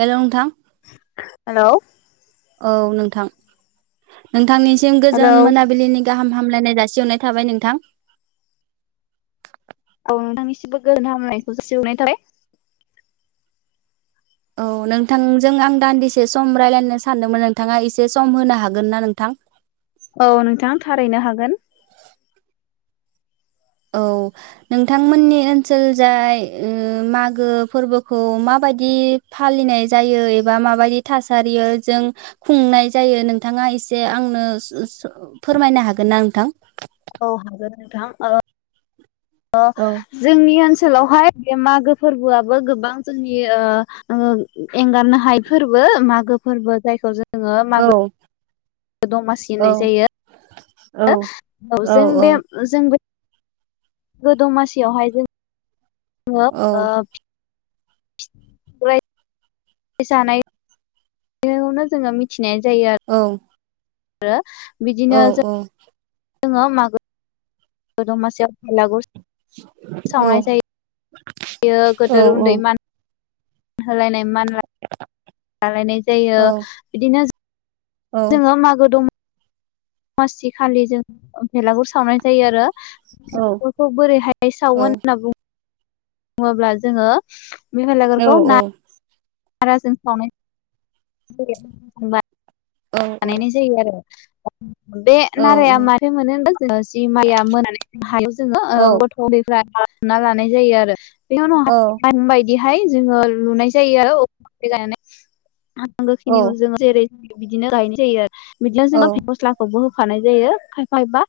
Hello नोंथां hello औ नोंथां नोंथांनिसिम हेलौ गोजोन औ मोनाबिलिनि गाहाम हामलायनाय जासिहरनाय थाबाय नोंथां। औ नोंथांनिसिमबो गोजोन हामलानायखौ जासिहरनाय थाबाय। औ नोंथांजों आं दान्दिसे सम रायलायनो सानदोंमोन, नोंथाङा एसे सम होनो हागोन ना नोंथां? औ नोंथां थारैनो हागोन। औ नोंथांमोननि ओनसोल जाय उम मागो फोरबोखौ मा बायदि फालिनाय जायो एबा माबायदि थासारियोजों खुंनाय जायो नोंथाङा मा एसे आंनो [unintelligible] फोरमायनो हागोन ना नोंथां? औ हागोन नोंथां ओ ओ औ जोंनि ओनस सोलावहाय बे मागो फोरबोआबो गोबां जोंनि ओ ओ एंगारनो हाय फोरबो। ओ मागो फोरबो जायखौ जोङो मागो औ दमासि औ होननाय जायो औ ओ औ जों बे जोंबो गो दमासियावहाय जों ङो ओ औ फि [unintelligible] जानाय बेयावनो जोङो मिथिनाय जायो आ रो औ औ जोङो मागो दमासियाव बेलागुर औ बेयो औ गोदोर औ उन्दै मान होलायनाय मान लालायनाय जायो औ बिदिनो औ जोङो मागो दम मासि खालि जों बेलागुर सावनाय जायो आरो औ बेफोरखौ बोरैहाय औ सावो होनना बुं बुङोब्ला जोङो बे औ भेलागरखौ ना नाराजों सावनाय [unintelligible] औ बानायनाय जायो आरो बे औ नाराया मारै मोनो होना जोङो जि माया मोननानै हायो जोङो ओ औ गथ' उन्दैफ्रा ना लानाय जायो आरो बेनि उनाव औ [unintelligible] बिदिहाय जोङो लुनाय जायो [unintelligible] नांगोखिनिखौ जोङो जेरै बिदिनो गायनाय जायो बिदिनो जोङो मस्लाखौबो होफानाय जायो खायफाबा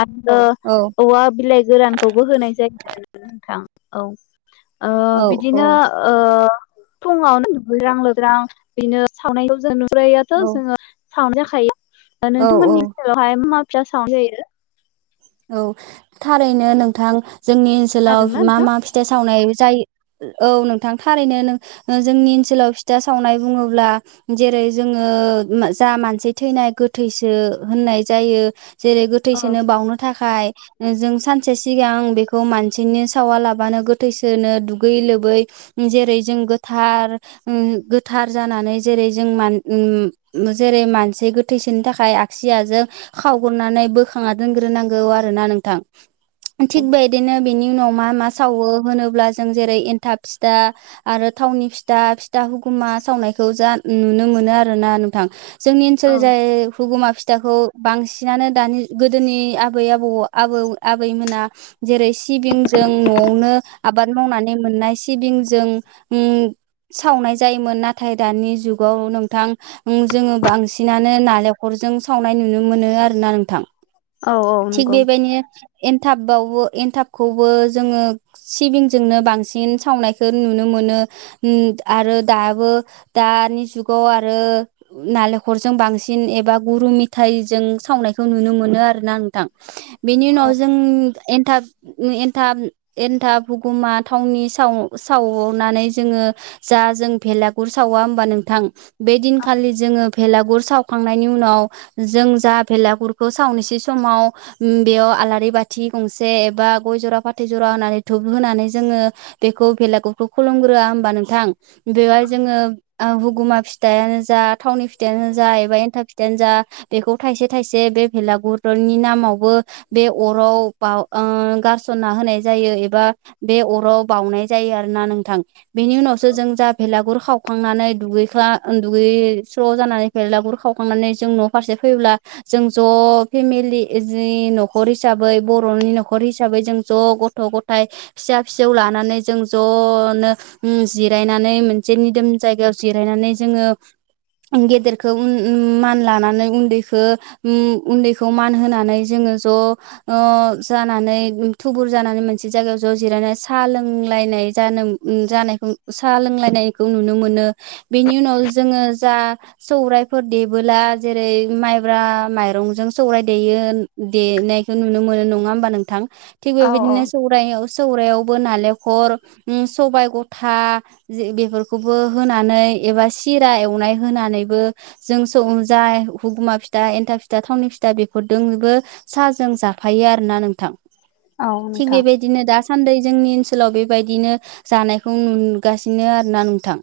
आरो औ औवा बिलाइ गोरानखौबो होनाय जायो आरो नोंथां औ ओ औ बिदिनो ओ फुङावनो दुगैस्रां लोब्रां बेनो सावनायखौ जों नुु [unintelligible] सावनाय जाखायो नोंथांमोननि औ ओनसोलावहाय मा मा फिथा सावनाय जायो औ थारैनो नोंथां जोंनि ओनसोलाव खोनादोंना मा नोंथां? मा फिथाइ सावनाय जायो औ नोंथां थारैनो ओ जोंनि ओनसोलाव फिथा सावनाय बुङोब्ला जेरै रै जोङो म जा मानसि थैनाय गोथैसो होननाय जायो जेरै औ गोथैसोनो बावनो खाय जों सानसे सिगां बेखौ मानसिनि सावा लाबानो गोथैसोनो दुगै लो लोबै जेरै जों गोथार - उम गोथार जानानै जेरै जों मान उम जेरै मानसि गोथैसोनि थाखाय आगसियाजों खावग्रोनानै बोखाांना दोनग्रोनां गौ आरो ना नोंथां थिग बिदिनो बिनि उनाव मा मा सावो होनोब्ला जों जेरै एन्थाब फिथा आरो थावनि फिथा फिथा हुगुमा ना सावनायखौ जा नुनो मोनो आरोना थां जोंनि औ ओनसोलजाय हुगुमा फिथाखौ बांसिनानो दानि गोदोनि आ आबै आबौ आबौ आबैमोना जेरै सिबिंजों न'आवनो आबाद मावनानै मोननाय सिबिंजों उम् सावनाय जायोमोन नाथाय दानि जुगाव नोंथां उम जोङो बांसिनानो नालेखर जों सावनाय नुनो मोनो आरोना नोंथां औ औ थिक नंगौ। बेबायदिनो एन्थाबावबो एनथाबखौबो जोङो सिबिंजोंनो बांसिन सावनायखो नुनो मोनो उम आरो दाबो दानि जुगाव आरो नालेखरजों बांसि सिन एबा गुरु मिथायइजों सावनायखौ नुनो मोनो आरोना नोंथां बेनि औ उनाव जों एथाब ओ एन्थाब-एन्थाब हुगुमा थावनि साव-सावनानै जोङो जा जों भेलागुर सावा होमबा नोंथां बे दिनखालि जोङो भेलागुर सावखांनायनि उनाव जों जा भेलागुरखो सावनोसै समाव बेयाव आलारि बाथि गंसे एबा गय जरा फाथै जरा होनानै धुप होनानै जोङो बेखौ भेलागुरखौ खुलुमग्रोआ होमबा नोंथां बेवहाय जोङो ओ हुगुमा फिथाइयानो जा थावनि फिथायाइयानो जा एबा एन्थाब फिथाइयानो जा बेखौ थाइसे थाइसे बे भेलागुरनि नाम आवबो बे अराव बाव ओ गारसना होनाय जायो एबा बे अराव बा वनाय जायो आरो ना नोंथां बे उावसो जों जा भेलागुर खावखांनानै दुगैख्ला ओं दुगैस्र' जानानै फलागुर खावखांनानै जों न' फारसे फैयोब्ला जों ज' फेमिलि जि न'खर हिसाबै बर'नि न'खर हिसाबै जों ज' गथ' गथाय फिसा फिसौ ला लानानै जों ज'नो उम जिरायनानै मोनसे निदोम जायगायाव जिरायनानै जोङो गेदेरखौ मान लानानै उन्दैखो-उन्दैखौ मान होना नै जोङो ज' ओ जानानै थुबुर जानानो मोनसे जागायाव ज जिरायना लों लायनाय जनों ओ जानायखौ सा लोंलायनायखौ नुनो मोनो बेनि उनाव जोङो जा सौरायफोर देबोला जेरै माइब्रा माइरंजों सौराय देयो देनायखो नुनो मोनो नुवा होमबा नोंथां थि औ बेबायदिनो सौरायाव सौरयावबो नालेखल उम सबाय गथा जे बेफोरखौबो होनानै एबा सिरा एवनाय होनानैबो [unintelligible] हुगुमा फिथा एन्था फिथा थावनि फिथा बेफोरदोंबो साजों जाफायो आरोना नोंथां औ थिग नोंथां बेबायदिनो दा सान्दै जोंनि ओनसोलाव बेबायदिनो जानायखौ नुगासिनो आरो ना नोंथां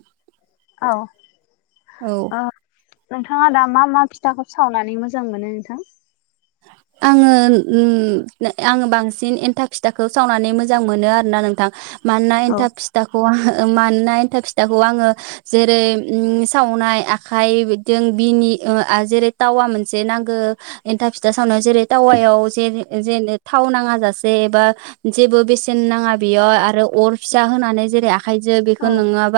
औ औ ओ नोंथाङा दा मा मा फिथाखो सावनानै मोजां मोनो नोंथां आङो [unintelligible] आङो बांसिन एन्था फिथाखौ सावनानै मोजां मोनो आरोना नोंथां मानोना औ एन्थाब फिथाखौ [inaudible] फिथाखौ आङो जेरै उम सावनाय आखाइजों बिनि ओ आ जेरै टावा मोनसे नांगो एन्था फि फिथा सावनो जेरै टावायाव जे जे थाव नाङा जासे एबा जेबो बेसेन नाङा, बेयाव आरो अर फिसा होनानै जेरै आखाइजो बेखो औ नङा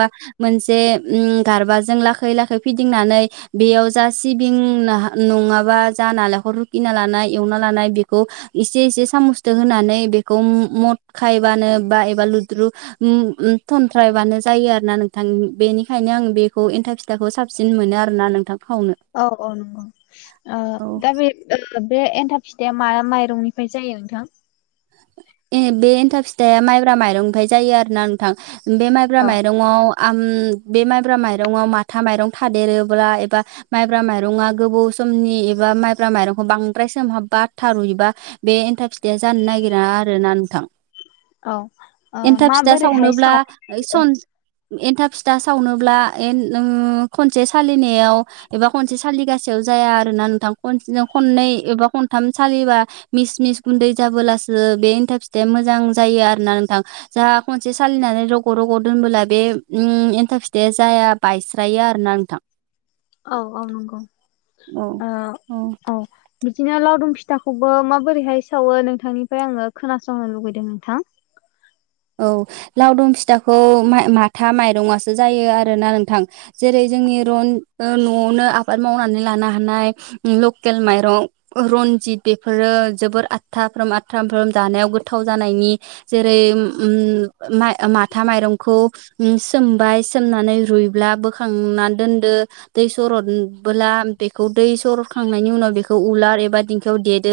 मोनसे उम गारबा जों लाखै लाखै फिदिंनानै बेयाव जा सिबिं नाहा-नङाबा जा नालेखर रु गिना लानाय एवना लानाय बेखौ इसे इसे सामुसदो होनानै ओ बेखौ मदखायबानो, बा एबा लुद्रु उम थन्थ्रायबानो जायो आरो ना नोंथां बेनिखायनो आं बेखौ, एन्था फिथाखौ साबसिन मोनो आरो ना नोंथां, खावनो औ औ नोंगौ ओ औ दा बे ओ, बे एन्थाब फिथाइया मा माइरंनिफ्राय जायो नोंथां, ए बे एन्थाब फिथाइया माइब्रा माइरंनिफ्राय जायो? आरो ना नोंथां, बे माइब्रा औ माइरंआव आम बे माइब्रा माइरंआव माथा माइरं थादेरोब्ला एबा माइब्रा माइरङा गोबौ समनि एबा माइब्रा माइरंखौ बांद्राय सोमहाबबा थारुयोबा बे एन्थाब फिथाइ जानो नागिर रा आरोना नोंथां औ ओ एन्थाब फिथा माबोरैहाय सावनोब्ला सावो सन एन्था फिथा सावनोब्ला एन नों खनसे सालिनायाव एबा खनसे सालिगासेयाव, जाया आरो ना नोंथां खनसेनो खननै एबा खथाम सालिबा मिस मिस गुन्दै जाबोला ओ एन्थार फिथाइया मोजां जायो आरो ना नोंथां जाहा खनसे सालिनानै रग' रग' दोनबोला बे, उम एन्थाब फिथाइया जाया बायस्रायो आरोना नोंथां, औ औ नोंगौ औ ओ औ बिदिनो ओ लावदुम फि फिथाखौबो माबोरैहाय सावो नोंथांनिफ्राय आङो खोनासंनो लुुबैदों नोंथां, औ लावदुम फिथाखौ माय माथा माइरंआसो जायो आरोना नोंथां जेरै जोंनि रन ओ न'आवनो आबाद मावनानै लानो हानाय लकेल माइरं ओ रन रनजित बेफोरो जोबोर आदथा फ्रोम [unintelligible] जानायाव गोथाव जानायनि जेरै ओम माथा माइरंखौ सोमबाय सोमनानै रुइब्ला बोखां ना दोनदो दै सर'बोला बेखौ दैसरखांनायनि उनाव बेखौ उलार एबा दिं दिंखियाव देदो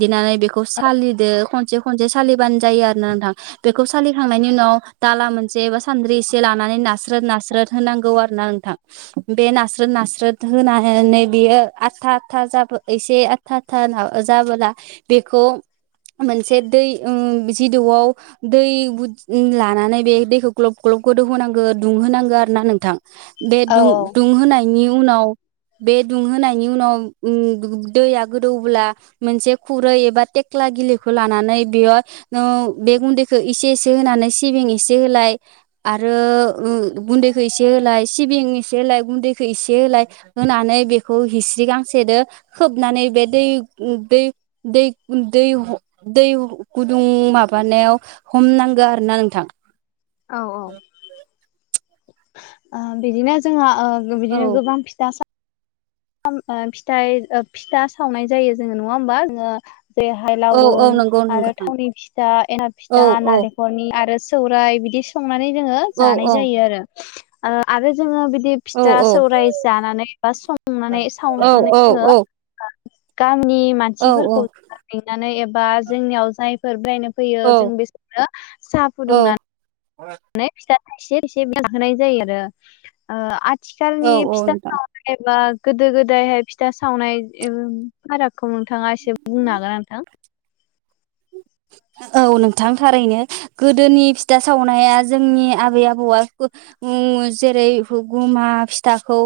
देनानै बेखौ सालिदो खनसे खनसे सालिबानो जायो आरो ना नोंथां, बेखौ सालिखांनायनि उनाव दाला मोनसे एबा सान्द्रि एसे लानानै नास्रोद नास्रोद होनांगौ आरो ना नोंथां बे नास्रोद नास्रोद होनानै बियो आदथा आदथा जाबो एसे आथा था जाबोला बेखौ मोनसे दै उ जिदुआव दै बुद लानानै बे दैखौ ग्लब ग्लब गोदौ होनांगौ दुंहोनांगौ आरो ना नोंथां, बे औ दुं औ दुंहोनायनि उनाव, बे दुंहोनायनि उनाव ओ दैया गोदौब्ला मोनसे खुरै एबा थेख्ला गिलिखौ लानानै बेयाव नों बे गुन्दै खो एसे एसे होनानै सिबिं एसे होलाय आरो ओ गुन्दै होलाय सि सिबिं एसे होलाय गुन्दैखौ इसे होलाय होनानै बेखौ हिस्रि गांसेजों खोबनानै बे दै दै दै गुदुं माबानायाव, हमनांगौ आरो ना नोंथां, औ औ बिदिनो जोंहा, ओ बिदिनो औ गोबां फिथा सा खाम ओ फिथाइ फिथा सावनाय जायो जोङो नङा होमबा जोङो, जेरैहाय औ औ लावरुं नंगौ नंगौ आरो थां थावनि फिथा ए औ फिथा औ नालेंखरनि आरो सौराय बिदि संनानै जोङो औ जानाय औ जायो आरो ओ आरो जों बि बिदि औ फिथा सौराय जानानै बा संनानै औ सावनानै जोङो गामिनि औ मानसिफोरखौ लिंनानै एबा जोंनियाव जायफोर बेरायनो फैयो जों औ बेसोरनो साहा फुदुंनानै फिथा एसे एसे बिहोनाय जायो आरो ओ आथिखालनि औ औ फिथा नोंथां [unintelligible] गोदो गोदायहाय फिथा सावनाय फारागखौ नोंथाङा एसे बुंनो हागोन नोंथां? औ नोंथां थारैनो गोदोनि फिथा सावनाया जोंनि आबै आबौआ [unintelligible] जेरै हगुमा फिथाखौ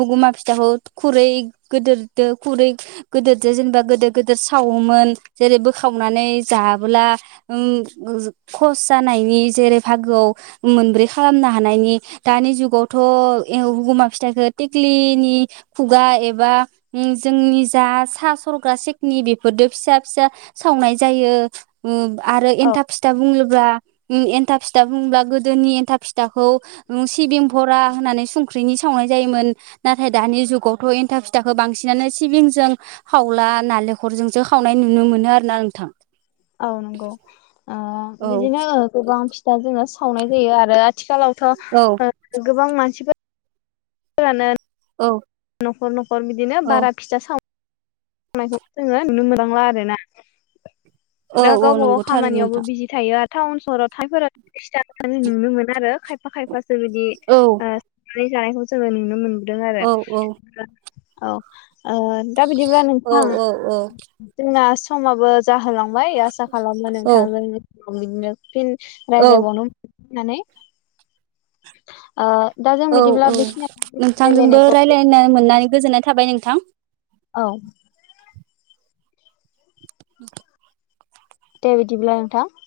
हुगुमा फिथाखौ खुरै गोदोरदो खुरै गोदोरदो जेनेबा गोदिर गिदिर सावोमोन जेरै बोखावनानै, जाबला उम खस जानायनि जेरै बाहागोआव मोनब्रै खालामना हानायनि दानि जुगाव थ' एव हुगुमा फिथाखो टेत्लिनि खुगा एबा बा जोंनि जा सा सरग्रा सेखनि बेफोरजों फिसा फिसा सावनाय जायो । ओ आरो औ एनथाब फिथा बुंङोब्ला उम्म एनथाब फि दा बुङोब्ला गोदोनि एन्था फिथाखौ उम्म सिबिं भ'रा होननानै संख्रिनि सावनाय जायोमोन । नाथाय दानि जुगावथ एन्था फिथाखौ बांसिनानो सिबिंजों खावला नालेंखरजोंसो खावनाय नुनो मोनो आरोना नोंथां । औ नंगौ ओ औ बिदिनो गोबां फिथा जोङो सावनाय जायो आरो आ औ आथिखालावथ गोबां मानसिफोर फोरानो औ । न'खर न'खर बिदिनो बारा फिथा साव नायखौ जोङो नुनो मोनबांला आरोना । औ दा औ गावबावाव नंगौ थारै खामानियावबो नोंथां बिजि थायो आरो टाउन सहराव थाइफोरा [unintelligible] नुनो मोना आरो । खायफा खायफासो बिदि औ ओ संनानै जानायखौ जोङो नुनो मोनबोदों आरो औ औ । औ ओ दा बिदिब्ला नों औ औ औ । जोंना समाबो जाहोलांबाय आसा खालामो औ नोंथां बिदिनो फिन औ रायज्लायबावनो [unintelligible] होननानै ओ दा जों औ बिदिब्ला औ बेखिनि नोंथांजोंबो रायलायनायखौ राय्लायनो मोननानै गोजोननाय थाबाय नोंथां । औ । औ दे बिदिब्ला नोंथां ।